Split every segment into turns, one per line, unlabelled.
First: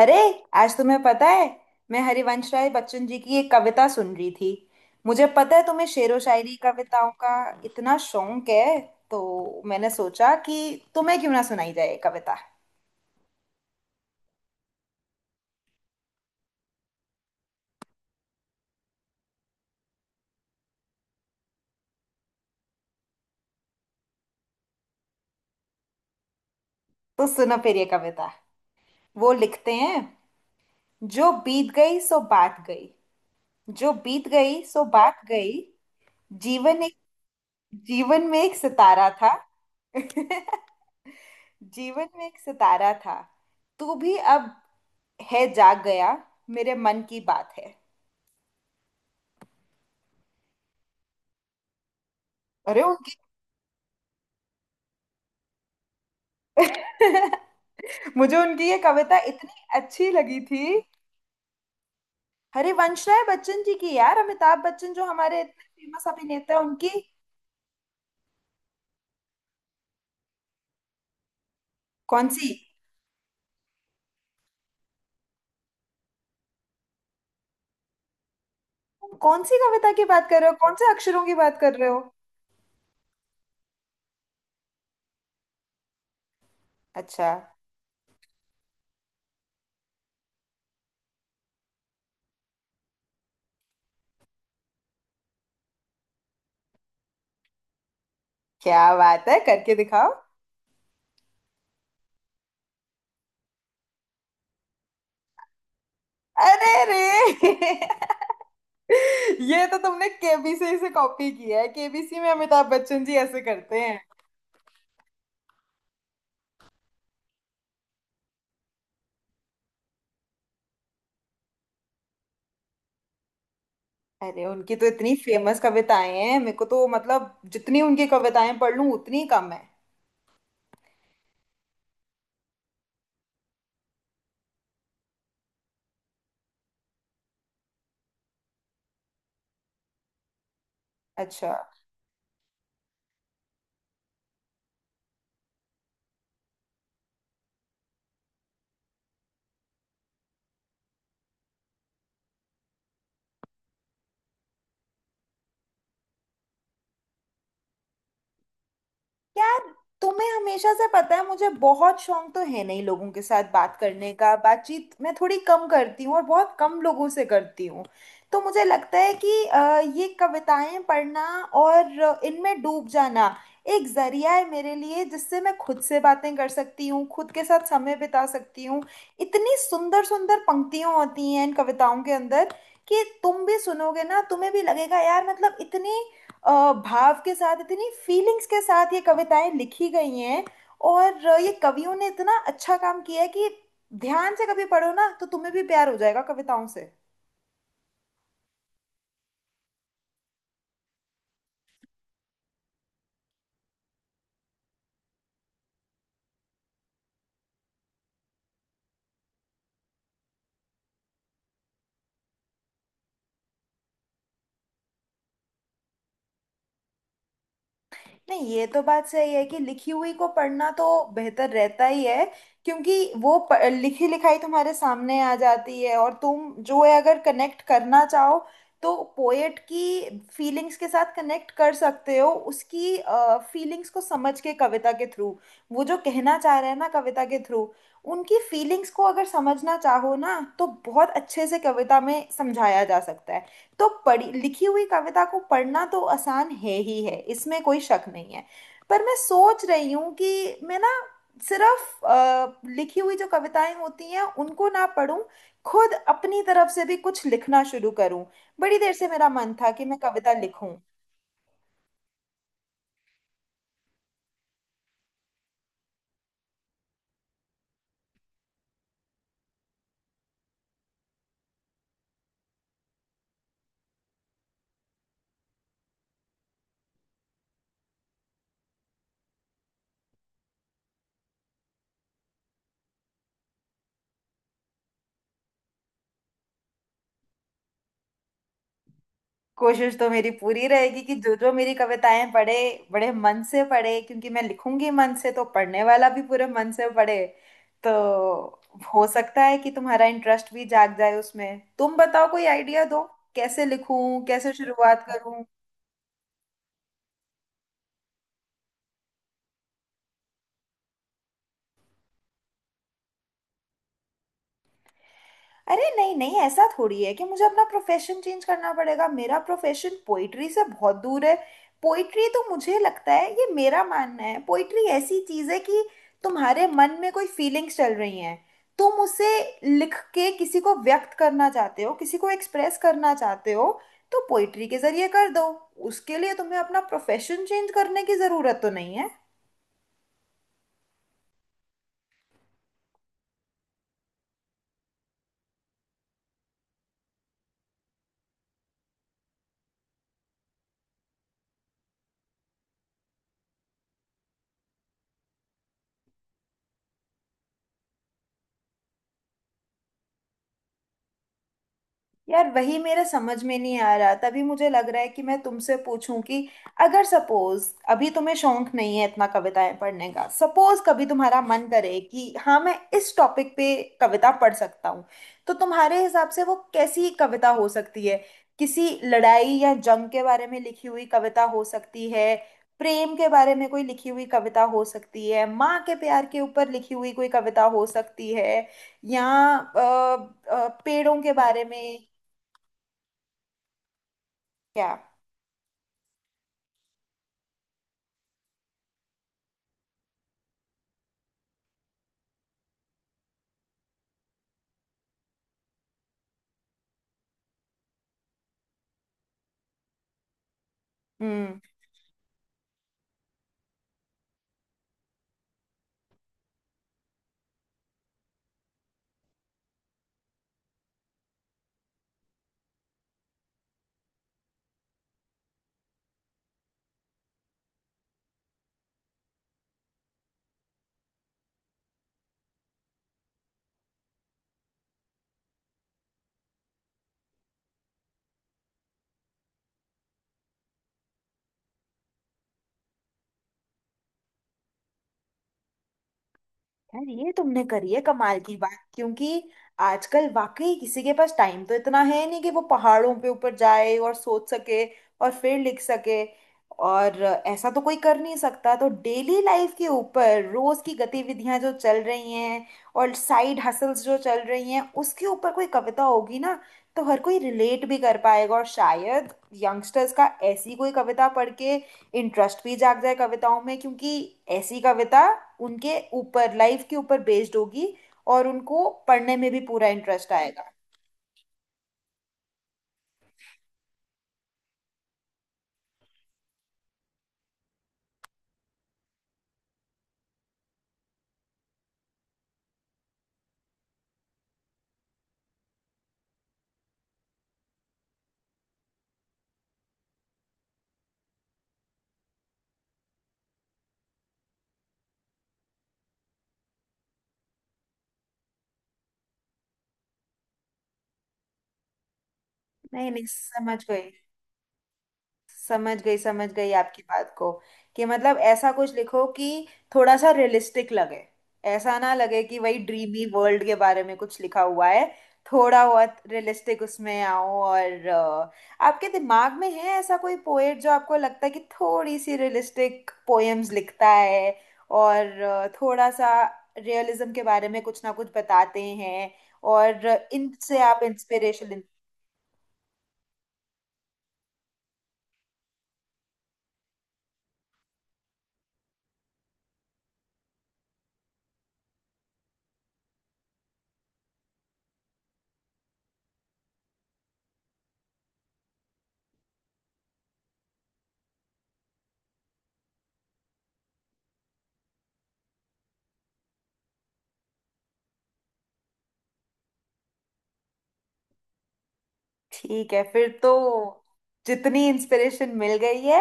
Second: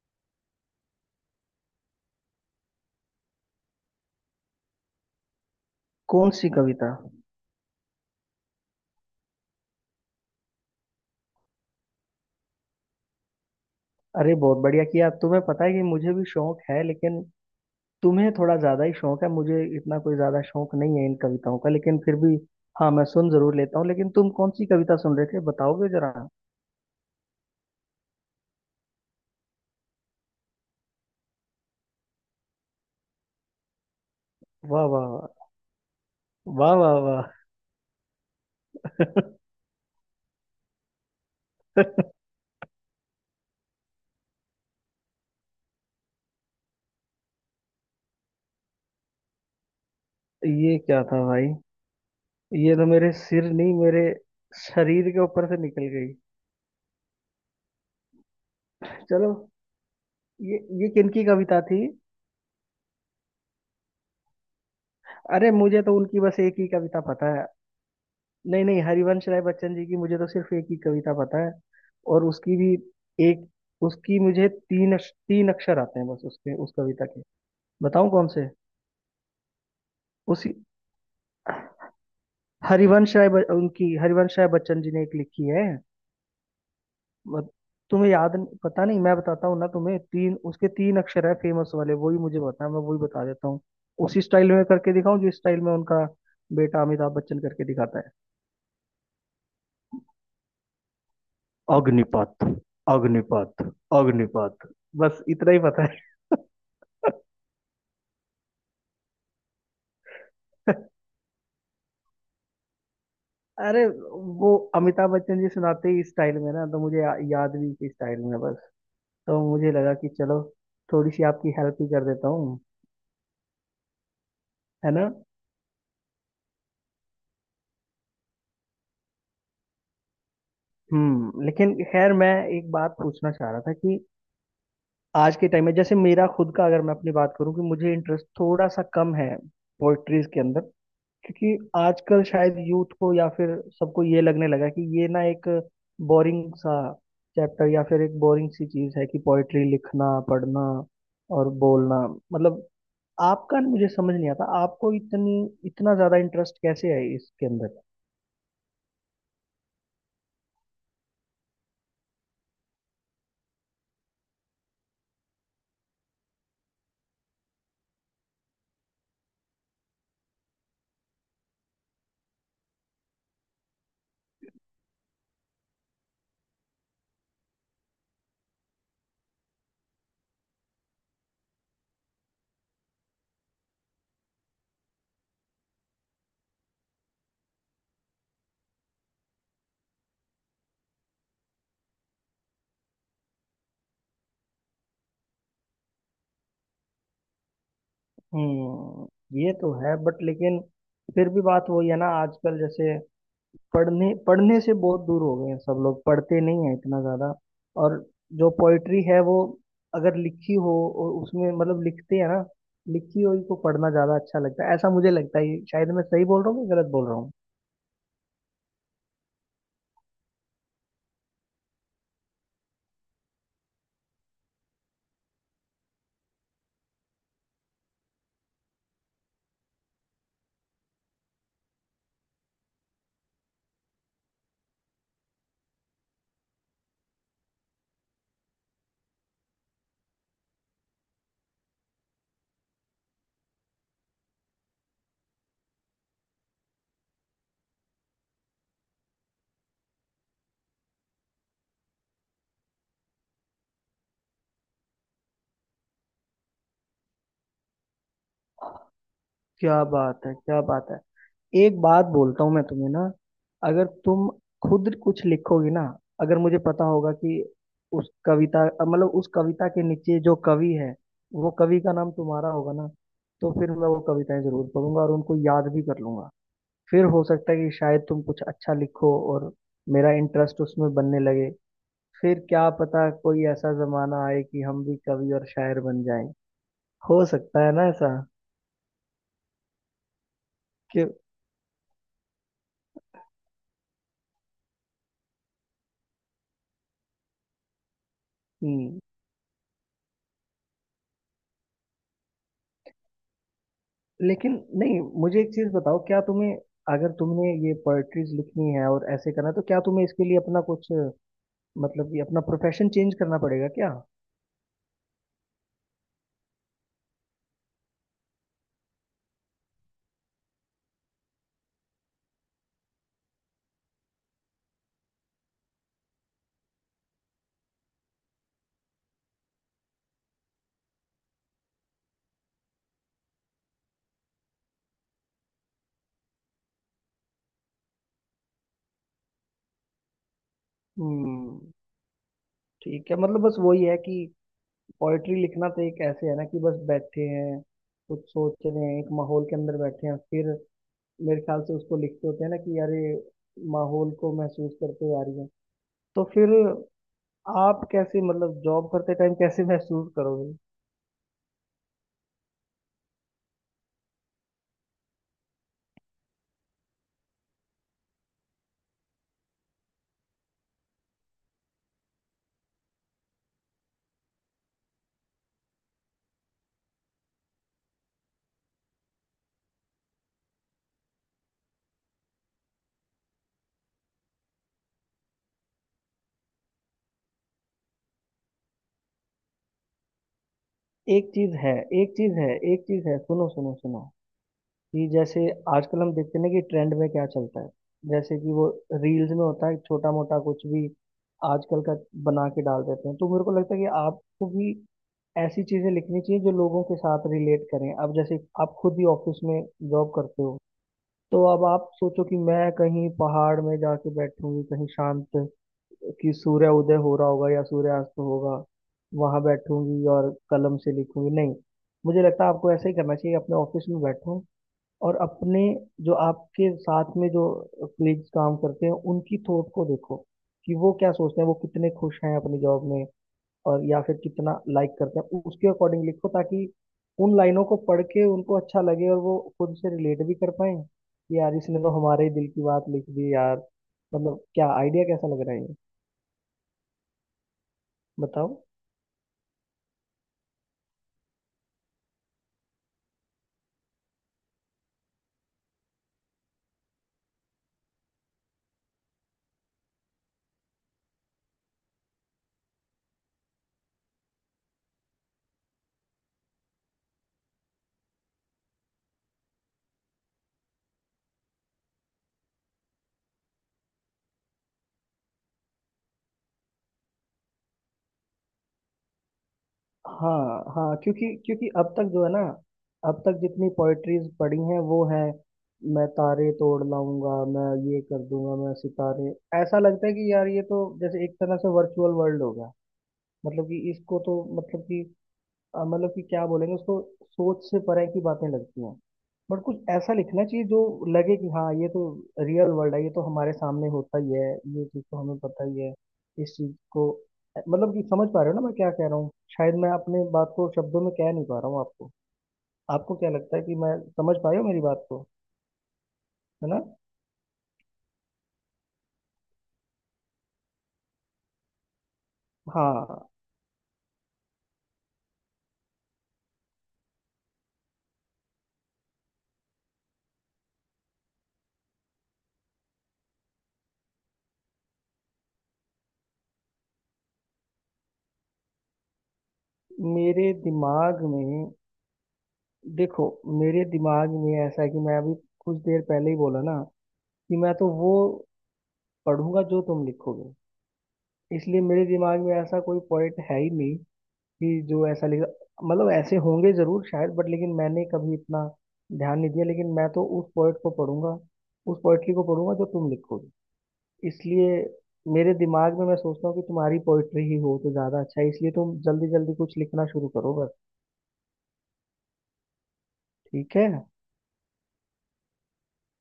अरे, आज तुम्हें पता है, मैं हरिवंश राय बच्चन जी की एक कविता सुन रही थी। मुझे पता है तुम्हें शेरो
कौन सी
शायरी
कविता?
कविताओं का इतना शौक है, तो मैंने सोचा कि तुम्हें क्यों ना सुनाई जाए ये कविता।
अरे बहुत बढ़िया किया। तुम्हें पता है कि मुझे भी शौक है लेकिन तुम्हें थोड़ा ज्यादा ही शौक है। मुझे इतना कोई ज्यादा शौक नहीं है इन कविताओं का, लेकिन फिर भी हाँ मैं सुन जरूर लेता हूँ। लेकिन तुम कौन सी कविता सुन रहे थे, बताओगे जरा?
तो सुनो फिर ये कविता। वो लिखते हैं, जो बीत गई सो बात गई। जो बीत गई सो
वाह वाह,
बात गई।
वाह
जीवन
वाह,
एक,
वाह वाह।
जीवन में एक सितारा था। जीवन में एक सितारा था, तू भी अब है जाग गया, मेरे मन की बात है।
ये क्या था भाई? ये
अरे।
तो मेरे सिर नहीं, मेरे शरीर के ऊपर से निकल गई।
मुझे उनकी ये कविता
चलो,
इतनी अच्छी लगी
ये
थी।
ये किनकी कविता थी?
हरिवंश राय बच्चन जी की, यार अमिताभ बच्चन जो हमारे
अरे
इतने
मुझे तो
फेमस
उनकी बस
अभिनेता
एक
हैं,
ही
उनकी।
कविता पता है। नहीं नहीं, हरिवंश राय बच्चन जी की मुझे तो सिर्फ एक ही कविता पता है। और
कौन सी?
उसकी भी एक, उसकी मुझे तीन तीन अक्षर आते हैं बस, उसके उस कविता के। बताऊं कौन से?
कौन सी कविता की बात कर रहे
उसी,
हो, कौन से अक्षरों की बात कर रहे हो?
उनकी हरिवंश राय बच्चन जी ने एक लिखी है।
अच्छा।
मत- तुम्हें याद पता नहीं, मैं बताता हूँ ना तुम्हें। तीन उसके तीन अक्षर है फेमस वाले, वही मुझे पता है, मैं वही बता देता हूँ। उसी स्टाइल में करके दिखाऊं जिस स्टाइल में उनका बेटा अमिताभ बच्चन करके दिखाता है।
क्या बात है, करके दिखाओ।
अग्निपथ, अग्निपथ, अग्निपथ। बस इतना ही पता है।
अरे रे। ये तो तुमने केबीसी से कॉपी किया है, केबीसी में अमिताभ बच्चन जी ऐसे करते
अरे,
हैं।
वो अमिताभ बच्चन जी सुनाते ही इस स्टाइल में ना, तो मुझे याद भी इसी स्टाइल में बस। तो मुझे लगा कि चलो, थोड़ी सी आपकी हेल्प ही कर देता हूँ।
अरे उनकी तो
है ना?
इतनी फेमस कविताएं हैं, मेरे को तो मतलब जितनी उनकी कविताएं पढ़ लूं उतनी कम है।
हम्म, लेकिन खैर मैं एक बात पूछना चाह रहा था कि आज के टाइम में, जैसे मेरा खुद का, अगर मैं अपनी बात करूँ, कि मुझे इंटरेस्ट थोड़ा सा कम है पोइट्रीज के अंदर।
अच्छा।
क्योंकि आजकल शायद यूथ को या फिर सबको ये लगने लगा कि ये ना एक बोरिंग सा चैप्टर, या फिर एक बोरिंग सी चीज है कि पोइट्री लिखना, पढ़ना और बोलना। मतलब आपका, मुझे समझ नहीं आता आपको इतनी, इतना ज्यादा इंटरेस्ट कैसे है इसके अंदर।
यार, तुम्हें हमेशा से पता है मुझे बहुत शौक तो है नहीं लोगों के साथ बात करने का, बातचीत मैं थोड़ी कम करती हूँ और बहुत कम लोगों से करती हूँ। तो मुझे लगता है कि ये कविताएं पढ़ना और इनमें डूब जाना एक जरिया है मेरे लिए, जिससे मैं खुद से बातें कर सकती हूँ, खुद के साथ समय बिता सकती हूँ। इतनी सुंदर सुंदर पंक्तियाँ होती हैं इन कविताओं के अंदर, कि तुम भी सुनोगे ना तुम्हें भी लगेगा यार, मतलब इतनी भाव के साथ, इतनी फीलिंग्स के साथ ये कविताएं लिखी गई हैं। और ये कवियों ने इतना अच्छा काम किया है कि ध्यान से कभी पढ़ो ना तो तुम्हें भी प्यार हो जाएगा कविताओं से।
हम्म, ये तो है बट लेकिन फिर भी बात वही है ना, आजकल जैसे पढ़ने पढ़ने से बहुत दूर हो गए हैं सब लोग, पढ़ते नहीं हैं इतना ज्यादा। और जो पोइट्री है वो अगर लिखी हो, और उसमें मतलब, लिखते हैं ना, लिखी हुई को पढ़ना ज्यादा अच्छा लगता है, ऐसा मुझे लगता है। ये शायद मैं सही बोल रहा हूँ कि गलत बोल रहा हूँ।
नहीं, ये तो बात सही है कि लिखी हुई को पढ़ना तो बेहतर रहता ही है, क्योंकि वो लिखी लिखाई तुम्हारे सामने आ जाती है, और तुम जो है अगर कनेक्ट करना चाहो तो पोएट की फीलिंग्स के साथ कनेक्ट कर सकते हो, उसकी फीलिंग्स को समझ के कविता के थ्रू। वो जो कहना चाह रहे हैं ना कविता के थ्रू, उनकी फीलिंग्स को अगर समझना चाहो ना तो बहुत अच्छे से कविता में समझाया जा सकता है। तो पढ़ी लिखी हुई कविता को पढ़ना तो आसान है ही है, इसमें कोई शक नहीं है। पर मैं सोच रही हूँ कि मैं ना सिर्फ लिखी हुई जो कविताएं होती हैं उनको ना पढूं, खुद अपनी तरफ से भी कुछ लिखना शुरू करूं। बड़ी देर से मेरा मन था
क्या
कि मैं
बात
कविता
है, क्या
लिखूं।
बात है। एक बात बोलता हूँ मैं तुम्हें ना। अगर तुम खुद कुछ लिखोगी ना, अगर मुझे पता होगा कि उस कविता, मतलब उस कविता के नीचे जो कवि है, वो कवि का नाम तुम्हारा होगा ना, तो फिर मैं वो कविताएं जरूर पढ़ूंगा और उनको याद भी कर लूंगा। फिर हो सकता है कि शायद तुम कुछ अच्छा लिखो, और मेरा इंटरेस्ट उसमें बनने लगे। फिर क्या पता कोई ऐसा जमाना आए कि हम भी कवि और शायर बन जाएं। हो सकता है ना ऐसा।
कोशिश तो मेरी पूरी रहेगी
क्यों?
कि जो जो मेरी कविताएं पढ़े, बड़े मन से पढ़े, क्योंकि मैं लिखूंगी मन से तो पढ़ने वाला भी पूरे मन से पढ़े। तो
हम्म,
हो सकता है कि तुम्हारा इंटरेस्ट भी जाग जाए उसमें। तुम बताओ कोई आइडिया दो, कैसे लिखूं, कैसे
लेकिन, नहीं
शुरुआत
मुझे
करूं।
एक चीज बताओ, क्या तुम्हें, अगर तुमने ये पोएट्रीज लिखनी है और ऐसे करना है, तो क्या तुम्हें इसके लिए अपना कुछ, मतलब ये अपना प्रोफेशन चेंज करना पड़ेगा क्या?
अरे नहीं नहीं, ऐसा थोड़ी है कि मुझे अपना प्रोफेशन चेंज करना पड़ेगा। मेरा प्रोफेशन पोइट्री से बहुत दूर है। पोइट्री तो मुझे लगता है, ये मेरा मानना है, पोइट्री ऐसी चीज़ है कि तुम्हारे मन में कोई फीलिंग्स चल रही हैं, तुम उसे लिख के किसी को व्यक्त करना चाहते हो, किसी को एक्सप्रेस करना चाहते हो, तो पोइट्री के जरिए कर दो। उसके लिए तुम्हें अपना प्रोफेशन चेंज करने की ज़रूरत तो नहीं है।
हम्म, ठीक है। मतलब बस वही है कि पोएट्री लिखना तो एक ऐसे है ना कि बस बैठे हैं, कुछ सोच रहे हैं, एक माहौल के अंदर बैठे हैं, फिर मेरे ख्याल से उसको लिखते होते हैं ना कि यार ये माहौल को महसूस करते हुए आ रही है। तो फिर आप कैसे, मतलब जॉब करते टाइम कैसे महसूस करोगे?
यार वही मेरा समझ में नहीं आ रहा, तभी मुझे लग रहा है कि मैं तुमसे पूछूं कि अगर सपोज, अभी तुम्हें शौक नहीं है इतना कविताएं पढ़ने का, सपोज कभी तुम्हारा मन करे कि हाँ मैं इस टॉपिक पे कविता पढ़ सकता हूँ, तो तुम्हारे हिसाब से वो कैसी कविता हो सकती है? किसी लड़ाई या जंग के बारे में लिखी हुई कविता हो सकती है, प्रेम के बारे में कोई लिखी हुई कविता हो सकती है, माँ के प्यार के ऊपर लिखी हुई कोई कविता हो सकती है, या अ, पेड़ों
एक
के
चीज
बारे
है
में।
एक चीज है एक चीज है, सुनो सुनो सुनो।
क्या?
कि जैसे आजकल हम देखते हैं ना कि ट्रेंड में क्या चलता है, जैसे कि वो रील्स में होता है, छोटा मोटा कुछ भी आजकल का बना के डाल देते हैं। तो मेरे को लगता है कि आपको भी ऐसी चीजें लिखनी चाहिए जो लोगों के साथ रिलेट करें। अब जैसे आप खुद ही ऑफिस में जॉब करते हो, तो
हम्म।
अब आप सोचो कि मैं कहीं पहाड़ में जाके बैठूंगी कहीं शांत, कि सूर्य उदय हो रहा होगा या सूर्यास्त होगा, वहां बैठूंगी और कलम से लिखूंगी, नहीं। मुझे लगता है आपको ऐसा ही करना चाहिए, अपने ऑफिस में बैठो, और अपने, जो आपके साथ में जो कलीग्स काम करते हैं, उनकी थॉट को देखो कि वो क्या सोचते हैं, वो कितने खुश हैं अपनी जॉब में, और या फिर कितना लाइक करते हैं, उसके अकॉर्डिंग लिखो, ताकि उन लाइनों को पढ़ के उनको अच्छा लगे और वो खुद से रिलेट भी कर पाए कि यार इसने तो हमारे ही दिल की बात लिख दी यार। मतलब क्या आइडिया, कैसा लग रहा है ये,
यार ये तुमने करी है कमाल की
बताओ।
बात, क्योंकि आजकल वाकई किसी के पास टाइम तो इतना है नहीं कि वो पहाड़ों पे ऊपर जाए और सोच सके और फिर लिख सके। और ऐसा तो कोई कर नहीं सकता, तो डेली लाइफ के ऊपर, रोज की गतिविधियां जो चल रही हैं और साइड हसल्स जो चल रही हैं उसके ऊपर कोई कविता होगी ना, तो हर कोई रिलेट भी कर पाएगा। और शायद यंगस्टर्स का ऐसी कोई कविता पढ़ के इंटरेस्ट भी जाग जाए कविताओं में, क्योंकि ऐसी कविता उनके ऊपर, लाइफ के ऊपर बेस्ड होगी, और उनको पढ़ने में भी पूरा इंटरेस्ट
हाँ
आएगा।
हाँ, क्योंकि क्योंकि अब तक जो है ना, अब तक जितनी पोएट्रीज पढ़ी हैं वो है, मैं तारे तोड़ लाऊंगा, मैं ये कर दूंगा, मैं सितारे, ऐसा लगता है कि यार ये तो जैसे एक तरह से वर्चुअल वर्ल्ड होगा। मतलब कि इसको तो, मतलब कि मतलब कि क्या बोलेंगे उसको, सोच से परे की बातें लगती हैं। बट कुछ ऐसा लिखना चाहिए जो लगे कि हाँ, ये तो रियल वर्ल्ड है, ये तो हमारे सामने होता ही है, ये चीज़ तो हमें पता ही है, इस चीज़ को, मतलब कि समझ पा रहे हो ना मैं क्या कह रहा हूँ। शायद मैं अपने बात को शब्दों में कह नहीं पा रहा हूँ आपको।
नहीं
आपको
नहीं,
क्या लगता है कि
समझ
मैं
गई,
समझ पाए हो मेरी बात को?
समझ गई समझ
है
गई
ना?
आपकी बात को। कि मतलब ऐसा कुछ लिखो कि थोड़ा सा रियलिस्टिक लगे, ऐसा ना लगे कि वही ड्रीमी
हाँ,
वर्ल्ड के बारे में कुछ लिखा हुआ है। थोड़ा बहुत रियलिस्टिक उसमें आओ। और आपके दिमाग में है ऐसा कोई पोएट जो आपको लगता है कि थोड़ी सी रियलिस्टिक पोएम्स लिखता है और थोड़ा सा रियलिज्म के बारे में कुछ ना कुछ बताते हैं, और
मेरे
इनसे आप
दिमाग में,
इंस्पिरेशन।
देखो मेरे दिमाग में ऐसा है कि मैं अभी कुछ देर पहले ही बोला ना कि मैं तो वो पढ़ूंगा जो तुम लिखोगे। इसलिए मेरे दिमाग में ऐसा कोई पॉइंट है ही नहीं कि जो ऐसा लिखा, मतलब ऐसे होंगे जरूर शायद, बट लेकिन मैंने कभी इतना ध्यान नहीं दिया। लेकिन मैं तो उस पोइट को पढ़ूंगा, उस पोइट्री को पढ़ूंगा जो तुम लिखोगे। इसलिए मेरे दिमाग में मैं सोचता हूँ कि तुम्हारी पोइट्री ही हो तो ज्यादा अच्छा है, इसलिए तुम जल्दी जल्दी कुछ लिखना शुरू करो बस।
ठीक है, फिर तो
ठीक है।
जितनी इंस्पिरेशन मिल गई है,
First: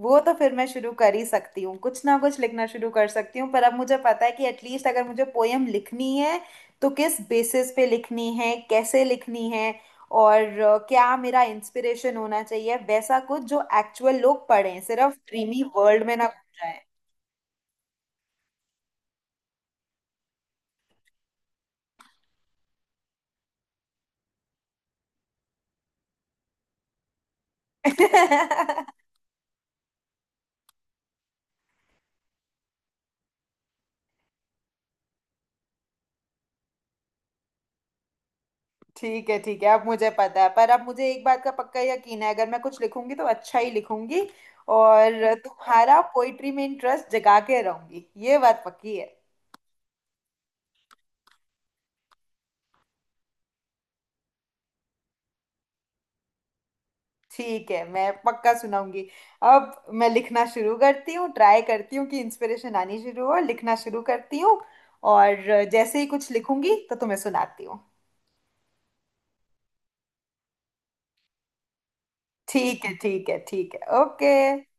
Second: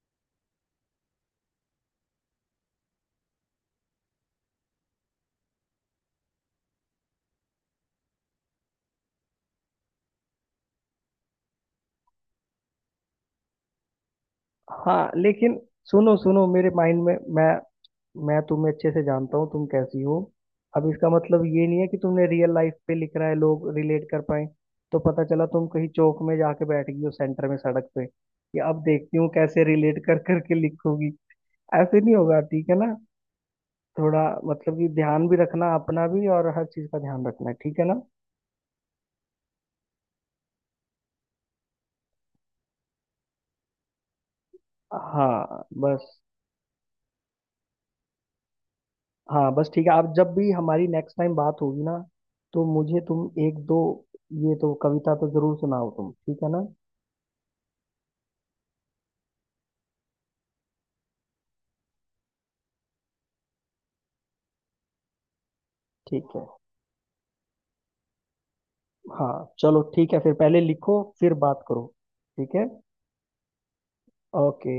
वो तो फिर मैं शुरू कर ही सकती हूँ, कुछ ना कुछ लिखना शुरू कर सकती हूँ। पर अब मुझे पता है कि एटलीस्ट अगर मुझे पोयम लिखनी है तो किस बेसिस पे लिखनी है, कैसे लिखनी है, और क्या मेरा इंस्पिरेशन होना चाहिए, वैसा कुछ जो एक्चुअल लोग पढ़ें,
हाँ
सिर्फ
लेकिन,
ड्रीमी वर्ल्ड में
सुनो
ना
सुनो,
घूम
मेरे माइंड में मैं तुम्हें अच्छे से जानता हूँ, तुम कैसी हो। अब इसका मतलब ये नहीं है कि तुमने रियल लाइफ पे लिख रहा है लोग रिलेट कर पाए, तो पता चला तुम कहीं चौक में जाके बैठ गई हो सेंटर में, सड़क पे, कि अब
जाए।
देखती हूँ कैसे रिलेट कर करके लिखोगी। ऐसे नहीं होगा, ठीक है ना? थोड़ा मतलब कि ध्यान भी रखना अपना भी, और हर चीज का ध्यान रखना है, ठीक है ना?
ठीक है ठीक है, अब मुझे पता है। पर अब मुझे एक बात का पक्का यकीन है, अगर मैं कुछ लिखूंगी तो अच्छा ही लिखूंगी, और
हाँ
तुम्हारा
बस
पोइट्री में इंटरेस्ट जगा के रहूंगी, ये बात पक्की है।
हाँ बस, ठीक है। आप जब भी हमारी नेक्स्ट टाइम बात होगी ना, तो मुझे तुम एक दो ये तो कविता तो जरूर सुनाओ तुम, ठीक है ना?
ठीक है, मैं पक्का सुनाऊंगी। अब मैं लिखना शुरू करती हूँ, ट्राई करती हूँ कि इंस्पिरेशन आनी शुरू हो, लिखना शुरू करती हूँ, और जैसे ही
ठीक
कुछ
है।
लिखूंगी तो तुम्हें सुनाती हूँ।
हाँ चलो, ठीक है, फिर पहले लिखो फिर बात करो। ठीक है।
ठीक है ठीक है ठीक है, ओके।
ओके।